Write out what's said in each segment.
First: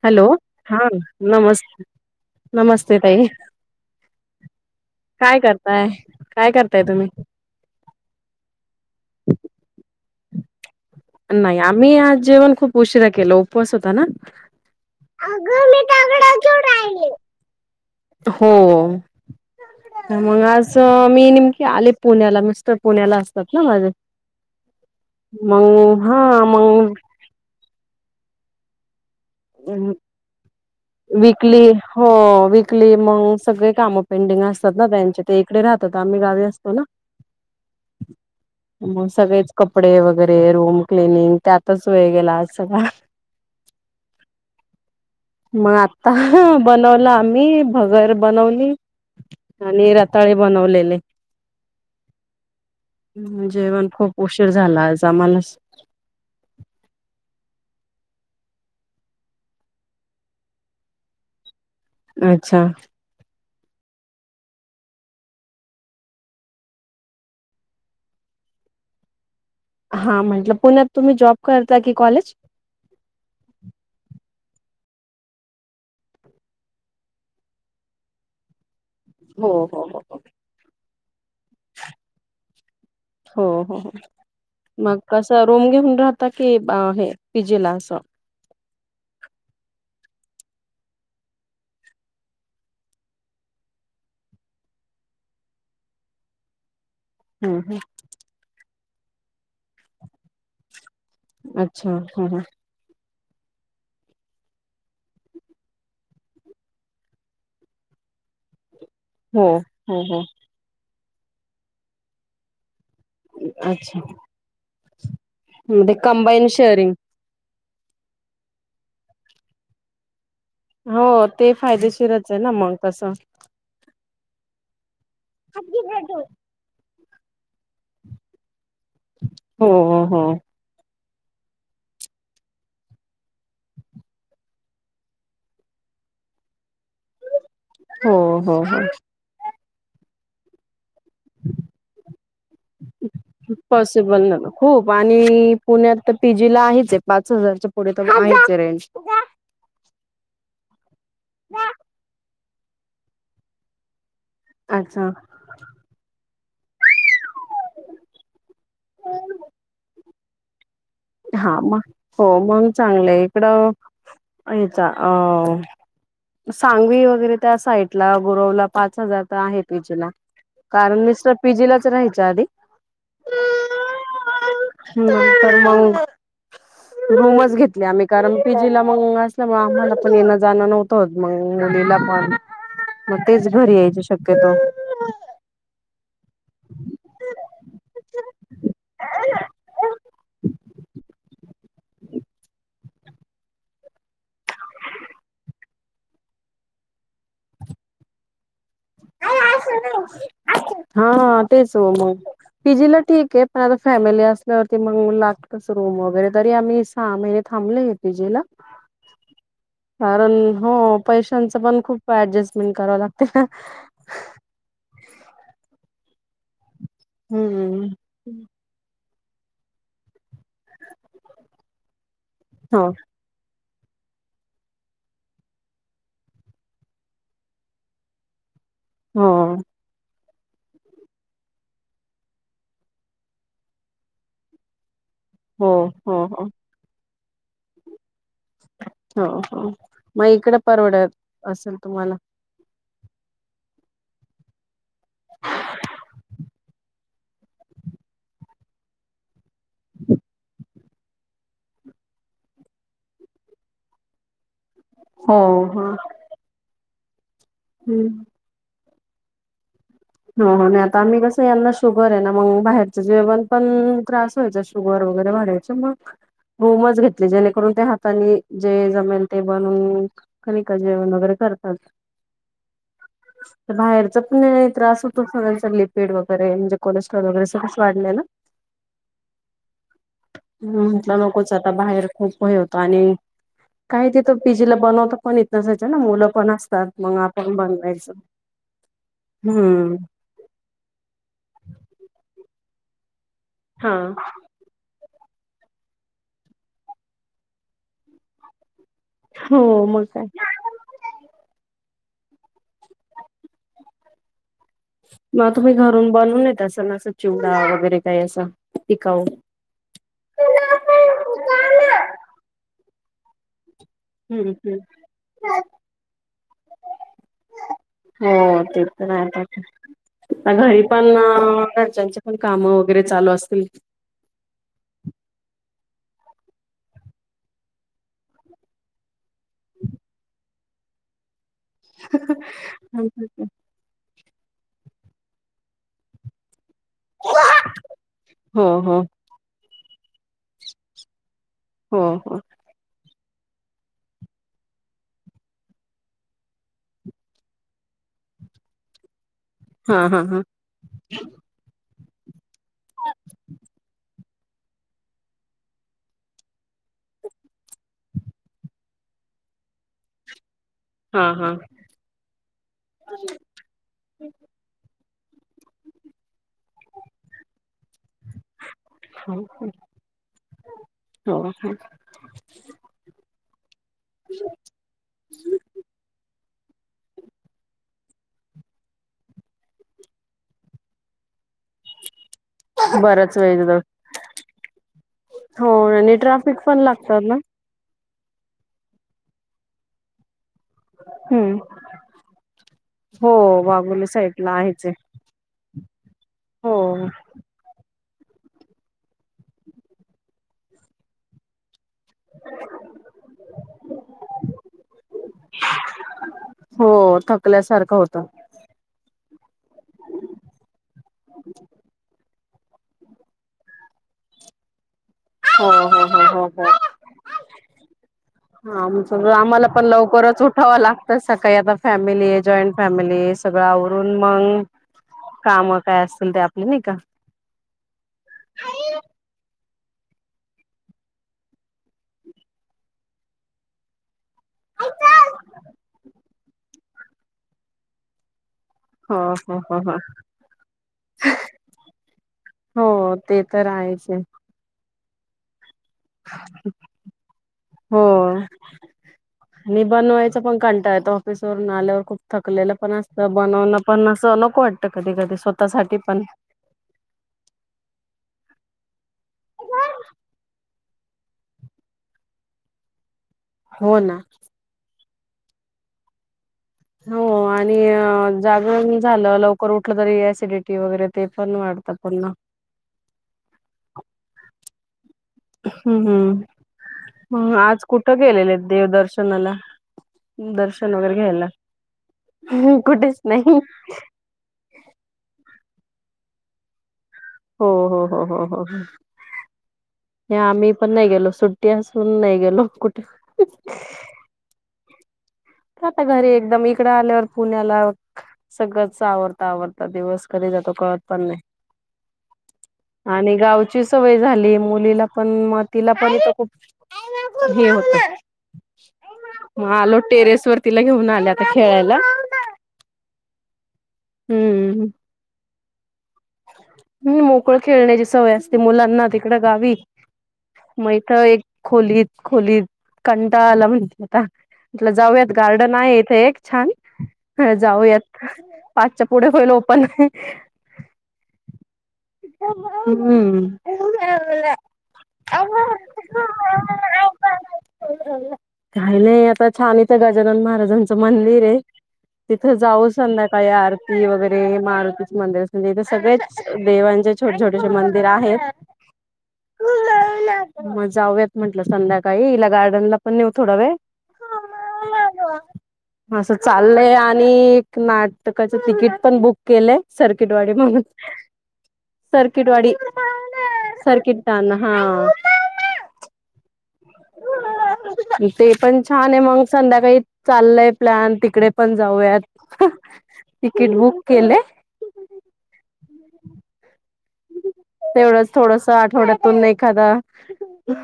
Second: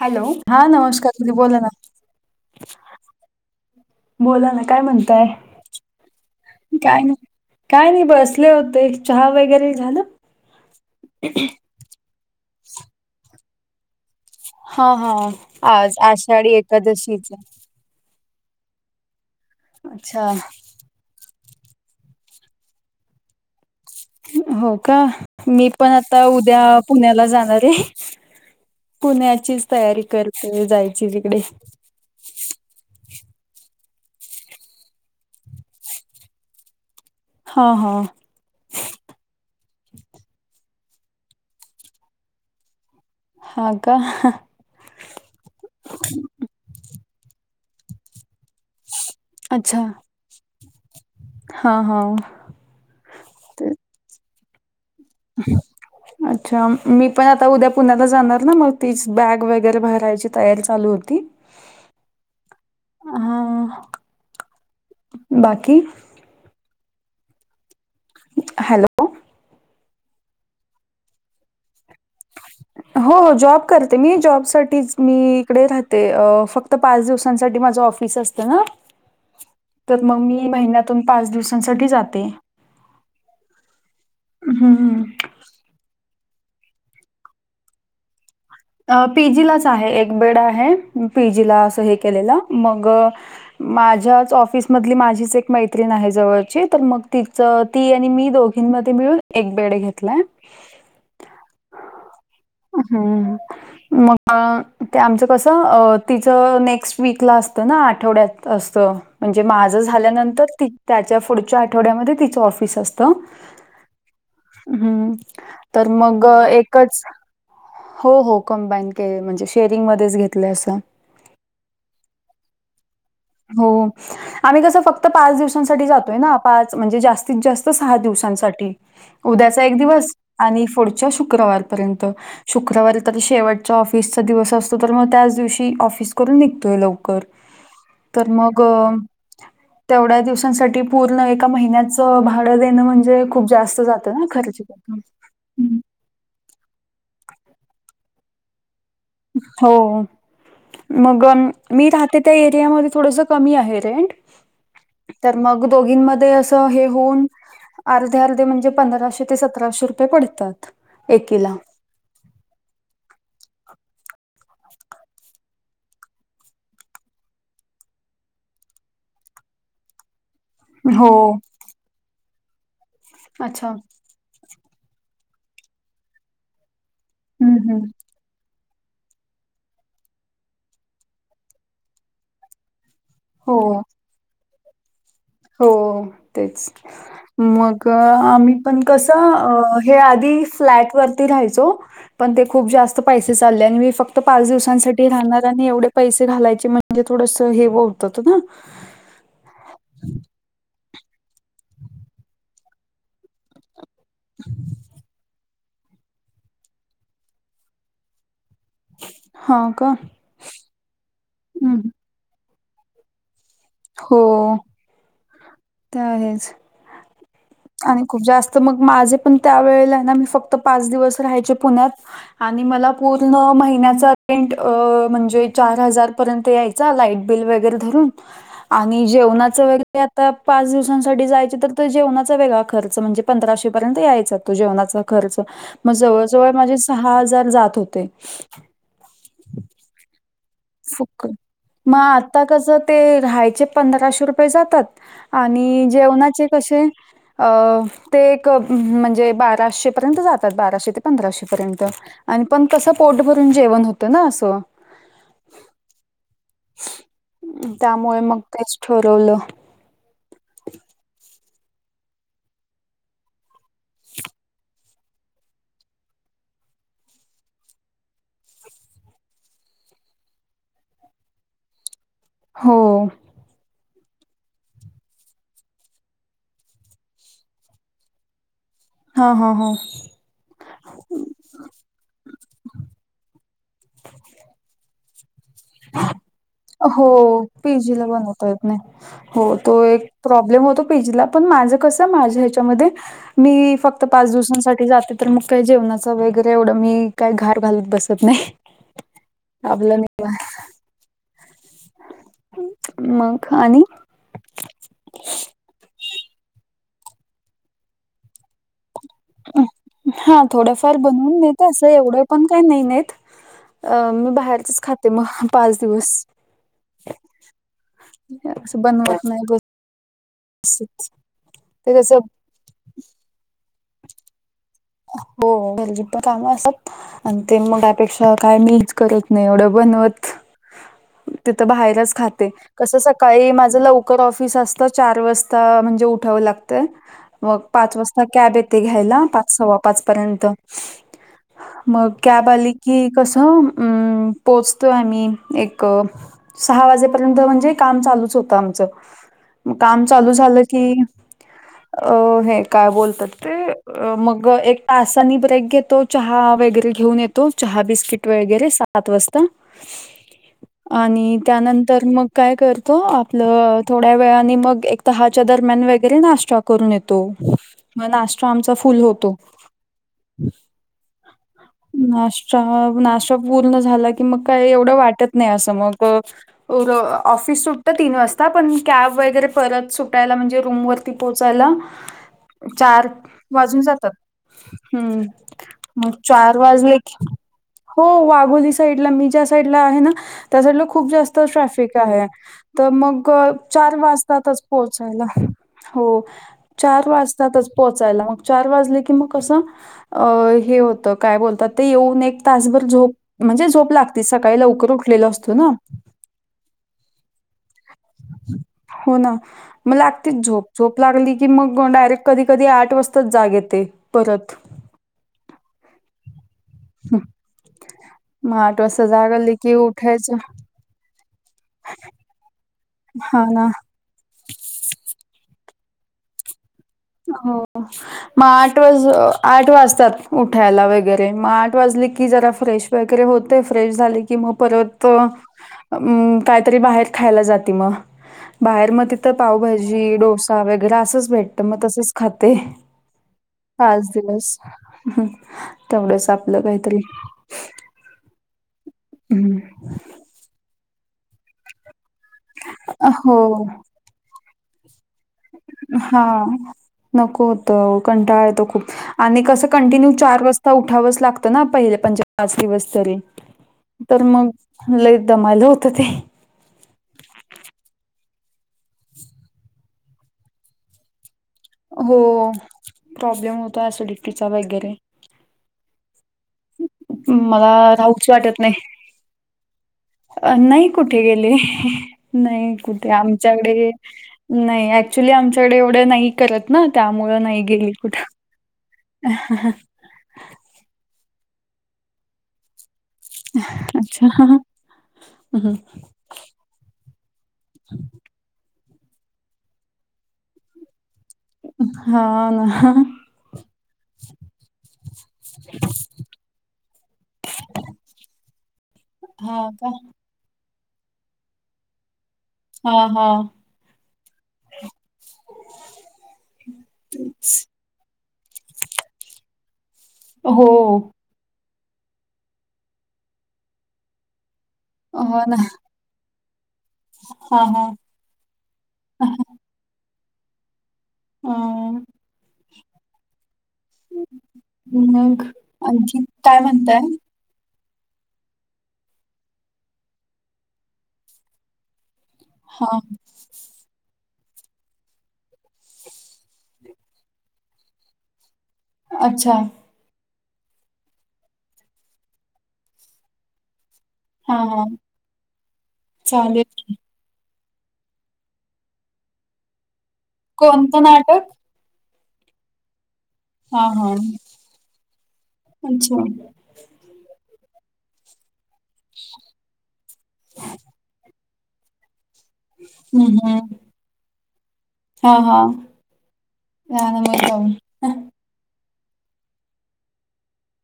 Hello, हा नमस्कार दीदी नमस् बोला ना. नमस्ते ताई बोला ना? काय म्हणताय, काय करताय करताय काय तुम्ही नाही काय नाही, बसले होते चहा वगैरे झालं? नाही, आम्ही आज जेवण खूप उशिरा केला उपवास होता ना. हा हा आज आषाढी एकादशीच. हो अच्छा म्हणुन आज. च मी नेमकी आले पुण्याला, मिस्टर पुण्याला असतात ना माझे. हो का? मी पण मग हा आता उद्या मग पुण्याला जाणार आहे. पुण्याचीच तयारी करते, जायची तिकडे वीकली हो वीकली मग सगळे कामं पेंडिंग असतात ना त्यांचे, ते इकडे राहतात, आम्ही गावी असतो ना? हा, हा म सगळेच कपडे वगैरे, रूम क्लिनिंग, त्यातच वेळ गेला आज सगळा. हा, का? मग आता बनवला आम्ही, भगर बनवली अच्छा आणि रत ताळे बनवलेले हा, हा म ते जेवण, खूप उशीर झाला आज. [inaudible] [inaudible] अच्छा, मी पण आता उद्या पुण्याला जाणार, मग तीच बॅग वगैरे भरायची, तयारी चालू होती. अच्छा हा, बाकी? हॅलो हा म्हटलं, पुण्यात तुम्ही जॉब करता की कॉलेज? हो - हो जॉब करते मी, जॉबसाठीच मी इकडे राहते, अ फक्त पाच दिवसांसाठी माझं ऑफ फीस असत ना? [inaudible] हो हो तर म हो मी महिन्यातून पाच दिवसांसाठी जाते. हो -हो -हो हं, मग हं. कसं रूम घेऊन राहता की हे पीजीला असं? अ पीजीलाच आहे, एक बेड आहे, पीजीला असं हे केलेलं, मग माझ्याच ऑफिसमधली, माझीच एक मैत्रीण आहे जवळची, तर मग हम्म तिचं हम्म. ती आणि मी दोघींमध्ये मिळून, एक बेड घेतलाय. अच्छा, हा -हा अं हम्म मग, ते आमचं कसं, तिचं नेक्स्ट वीकला असतं ना, आठवड्यात असतं म्हणजे हो माझं हो हो झाल्यानंतर ती त्याच्या पुढच्या आठवड्यामध्ये तीचं ऑफिस असतं. त, अच्छा हम्, तर म्हणजे मग कंबाईन शेअरिंग एकच हो -हो कंबाईन केलं, म्हणजे शेअरिंग मध्येच घेतलंय असं. हो, ते फायदेशीरच आहे ना मग, तसं हो, आम्ही कसं, फक्त पाच दिवसांसाठी जातोय ना? पाच म्हणजे जास्तीत जास्त सहा दिवसांसाठी, उद्याचा हो एक हो दिवस हो आणि फुड च्या शुक्रवार पर्यंत त, शुक्रवारी तरी शेवटचा ऑफिसचा दिवस असतो, तर मग त्याच दिवशी ऑफिस करून, निघतोय लवकर. [inaudible] तर हो मग, हो तेवढ्या दिवसांसाठी पूर्ण एका महिन्याच, भाडं देणं म्हणजे, खूप जास्त जातं पॉसिबल ना, खूप आणि [unintelligible] पुण्यात तर पीजीला आहेच आहेत, पाच हजारच्या पुढे तर आहेच रेंज हो, मग मी राहते त्या एरियामध्ये थोडंस कमी आहे रेंट. अच्छा. तर मग दोघींमध्ये असं हे होऊन. अर्धे अर्धे म्हणजे पंधराशे ते सतराशे रुपये पड़तात. हा मग हो मग चांगलंय. इकडं याचा अ सांगवी वगैरे त्या साईड ला गुरवला पाच हजार तर आहे पी जी ला. कारण मि सर हो. पीजीलाच राहायच्या आधी. अच्छा. नंतर मग रूम च हम्म हम्म घेतला आम्ही. कारण पी जीला मग असल्यामुळे आम्हाला पण येणं जाणं नव्हतं मंग मुलीला पण मग तेच घरी हो. यायची शक्यतो. हो तेचं. मंग आम्ही पण कसं हे आधी फ्लॅट वरती राहायच. पण ते खूप जांस्त चालले मी फक्त. पांच दिवसांसाठी राहणार आणि एवढे पैसे घालायचे म्हणजे थोडसं हे व होतं ना. हां तेच हो मग पीजीला ठीक आहे. पण आता फॅमिली अस्तमुल्लात. तस रूम वगैरे. तरी आम्ही सहा महिने थांबलेय पी जी ला. हां का. कारण हो पैशांच पण हम्म खूप ऍडजस्टमेंट करावं लागते ना. हो तंर आहेच. हम्म आणि खूप जास्त मग माझे पण त्या वेळेला आहे ना मी फक्त. पाच दिवस राहायचे पुण्यात आणि हो मला पू नऊ महिन्याच्या पेमेंट अ म्हणजे चार हजारपर्यंत यायचा लाईट बिल वगैरे धरून. [unintelligible] आणि हो जेवणाचं वगे आता पाच दिवसांसाठी जायचे तर जेवणा. चलेगा खर्च म्हणे पंदरा सौह पर्यंत यायचा त जेवना कर्ज हो हो जवळ हो जवळ माझे हा हजार जांत होते. हो हो मग इकड. फुक माग आता कसं ते राहायचे पंधराशे रुपये जातात. आणि जेवणाचे कसे अ ते एक म्हणजे बा सराशे पर्यंत जात बाराशे ते पंधराशे पर्यंत आणि पण कसं पोट भरून जेवण होतं ना असं. हो ह त्यामुळे मग तेच ठरवलं. हो नाही. आता आम्ही कसं यांना शुगर आहे ना मग बाहेरच जेवण पण त्रास व्हायचा शुगर वगैरे वाढयच. मग रूमच घेतले जेणेकरून ते हातानी जे जमेल ते बनून. कनिका जेवण वगैरे करतात. हो बाहेरचं चपने. त्रास होतोगचं लिपेड वगैरे म्हणजे कोलेस्ट्रॉल वगैरे सगळं वाढलेय ना. हा हा हा ह म्हटलं नकोच आता बाहेर खूप वय होत आणि काही तथ पीजीला बनवता पण येत नसायचं ना मुलं पण असतात हो मग आपण पीजीला बनवायचं. बनवता येत हो तो हम्म एक प्रॉब्लेम होतो पेजीला पण माझं कस माझ्या ह्याच्यामध्ये. मी हा फक्त पाच दिवसांसाठी जाते. तर मग काही जेवणाच वगैरे एवढं मी काही घार घालत बसत नाही. हो, आपलं मग काय? मग आणि म तुम्ही घरून बनवून नेता सगळं असं, चिवडा वगैरे काही असं, टिकाऊ हा थोडंफार बनवून नेते असं, एवढं पण काय नाही नेत. अं मी हम्म हम्म बाहेरचच खाते मग पाच दिवस. असं बनवत नाही घर आता घरी पण ते कसं घरच्यांचे पण काम वगैरे चालू असतील. हो घरचे पण काम असतात आणि ते मग अपेक्षा काय मीच करत नाही एवढं बनवत. तिथं बाहेरच खाते कसं सकाळी माझं लव कर ऑफिस असतं चार वाजता म्हणजे उठावं लागतं. मग पाच वाजता कॅब हो येते हो घ्यायला पाच सव्वा पाच पर्यंत हो मग हो कॅब आली की कसं अं पोहोचतो आम्ही एक सहा वाजेपर्यंत म्हणजे काम चालूच होतं आमचं. हा काम हा चालू हा झालं की अ हे काय बोलतात ते मग एक तासानी ब्रेक घेतो चहा वगैरे घेऊन येतो, चहा बिस्किट वगैरे सात वाजता [inaudible] आणि हा त्यानंतर मग काय करतो आपलं थोडया वेळानी मग एक दहाच्या दरम्यान वगैरे नाश्ता करून येतो. मग नास्ता आमचा फुल हो [inaudible] हो नाश्ता नाश ते पूर्ण झाल कि मग काय एवढ वाटत नाही असं मग ऑफिस सुटत तीन वाजता पण कॅब वगैरे परत सुटायला म्हणजे रूमवरती पोहोचायला चार बराच वेळ वाजून जातात. हम्म हो मग आणि चार ट्राफिक पण वाजले लागतात कि ना हो वाघोली साईडला मी ज्या साईडला आहे ना त्या साईडला खूप जास्त हम्म सॅफिक आहे. तर हो मग चार वाघोली साईड ला वाजतातच आहेच आहे पोहोचायला, हो हो चार वाज तातच पोहोचायला मग चार वाजले की मग कसं अ हे होत काय बोलतात ते येऊन एक तासभर झोप म्हणजे झोप लागतीच सकाळी लवकर उठलेलो असतो ना. हो थकल्या सारखं होत. हो ना. मग लागतीच झोप, झोप लागली की मग डायरेक्ट कधी कधी आठ वाजताच जाग येते. परत हो हो हो हो. मग आठ वाजता आमचं भी जाग आली आम्हाला की पण उठायचं लवकरच उठाव ला तर सकाळी आता फॅमिलीय, जॉईंट फॅमिलीय हा सगळं ना आव रून मंग काम काय असतील ते आपले नायका. हो. मग आठ वाज आठ वाजतात उठायला वगैरे मग आठ वाजले की जरा फ्रेश वगैरे होते फ्रेश झाले की कि मग परत कायतरी बाहेर खायला जाते मग बाहेर मग हो तिथं हो हो हो पावभाजी, डोसा वगैरे असंच भेट तर मग तसच खाते हो ते तर आहेच पाच आहे दिवस तेवढंच आपलं काहीतरी. हो हम्म. आणि बनवायचा पण कंटाळा येतो ऑफिसवरून आल्यावर खूप. थकलेला पण असतं हो बनवणं पण असं नको वाटतं कधी कधी. स्वतःसाठी हा पण नको होत कंटाळा येतो खूप. आणि कसं कंटिन्यू चार वाजता उठावंच लागतं ना पहिले पं पाच दिवस तरी? हो ना तर मग लई दमालो होतं ते हो आणि अ... जागरण झालं लवकर उठलं तरी ऍसिडिटी वगैरे ते पण वाढत हो पण ना प्रॉब्लेम होता ऍसिडिटीचा वगैरे हम्म.. हम्म.. मग मला आज कुठं राहुशी गेलेले वाटत नाही. देवदर्शनाला अ.. नाही दर्शन वगैरे कुठे घ्यायला गेले.. ह्.. नाही कुठे कुठेच नाही आमच्याकडे नाही ऍक्च्युली आमच्याकडे एवढे नाही. करत ना त्यामुळ नाही हो गेल हो कुठ हो हो हो ह्... आम्ही पण नाही गेलो सुट्टी असून नाही गेलो.. कुठ अच्छा.. हा.. हा... आता घरी एकदम इकडं आल्यावर पुण्याला सगळंच आवर आवडता दिवस कधी जातो कळत पण नाही. हा ना आणि गावची सवय झाली मुलीला पण मग तिला पण इथ खूप हे होत.. हा मग का आलो टेरेस तर घेऊन आल्या आता खेळायला. हा.. हा.. हम्म हु.. मोकळ खेळण्याची सवय असते मुलांना तिकड गावी हो मग इथ एक खोलीत.. खोलीत कंटाळा आला म्हणती आता म्हटलं जाऊयात हो ना गार्डन आहे इथे एक.. छान.. हा हा जाऊयात. पाचच्या पुढे होईल ओपन ह्.. ह्.. अ.. ह्म्म् मग.. आणखीन ताय म्हणताय. काही नाही आता छान इथं गजानन महाराजांच मंदिर आहे. तिथं जाऊ हा संध्याकाळी आरती वगैरे मारुतीचे मंदिर अस म्हणजे इथे सगळ्याच देवां जे छोटे छोटेसेे मंदिर आहेत. अच्छा.. मग जाऊयात म्हटलं संध्याकाळी ईला गार्डनला पण नऊ थोडा वेळ. हा हा असं चालेल चाललंय की. आण यनी नाटकाच तिकीट पण बुक केलंय.. सर्किट वाले म्हणून कोणतं नाटक सर्किट वाडी.. हा हा सर्किट तान.. हा अच्छा.. ते पण छान आहे मग संध्याकाळी चाललंय प्लॅन तिकडे पण जाऊयात. हम्म.. तिकीट हम्म.. बुक केले हा.. हा.. त्यामुळ पाहून. तेवढंच थोडस आठवड्यातून एखादा..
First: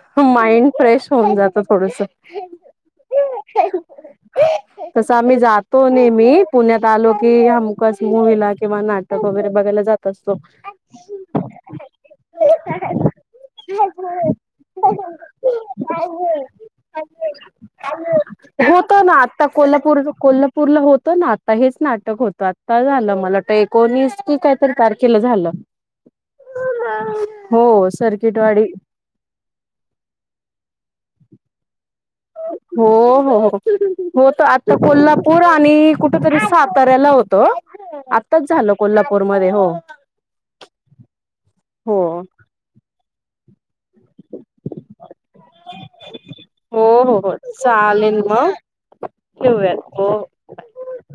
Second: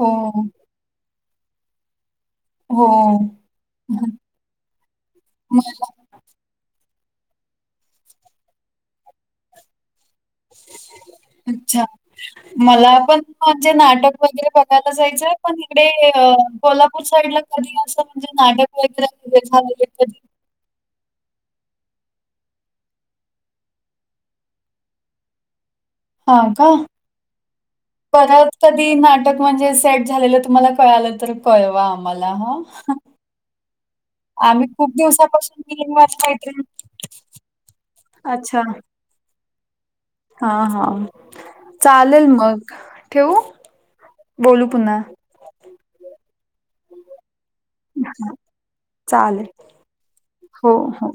हो, माइंड ह्.. फ्रेश होऊन जातं थोडसं हो. तस आम्ही मला जातो नेहमी मी पुण्यात आलो की हमकस मुविला किंवा नाटक वगैरे बघायला जात असतो. अच्छा.. मला पण म्हणजे नाटक वगैरे बघायला जायचंय पण इकडे.. अ.. कोल्हापूर साईडला कधी असं म्हणजे नाटक वगैरे [inaudible] झाालंय कधी. पूरलं होतं ना आता हेच नाटक होतं आता झालं मला वाटत एकोणीस की कायतर तारखेला झालं हा काय हो परत सर्किटवाडी कधी नाट क म्हणजे सेट झालेल तुम्हाला कळालं तर कळवा आम्हाला हां. हो हो हो होत आम्ही आता खूप कोल्हापूर दिवसापासून आणि मी कुठ माझी तरी मैत्रीण साताऱ्याला होत आत्ताच झालं कोल्हापूर मध्ये हो हा हा हो चालेल मग ठेवू बोलू पुन्हा हो हो हो चालेल मग चालेल. ठेऊयात हो हो हो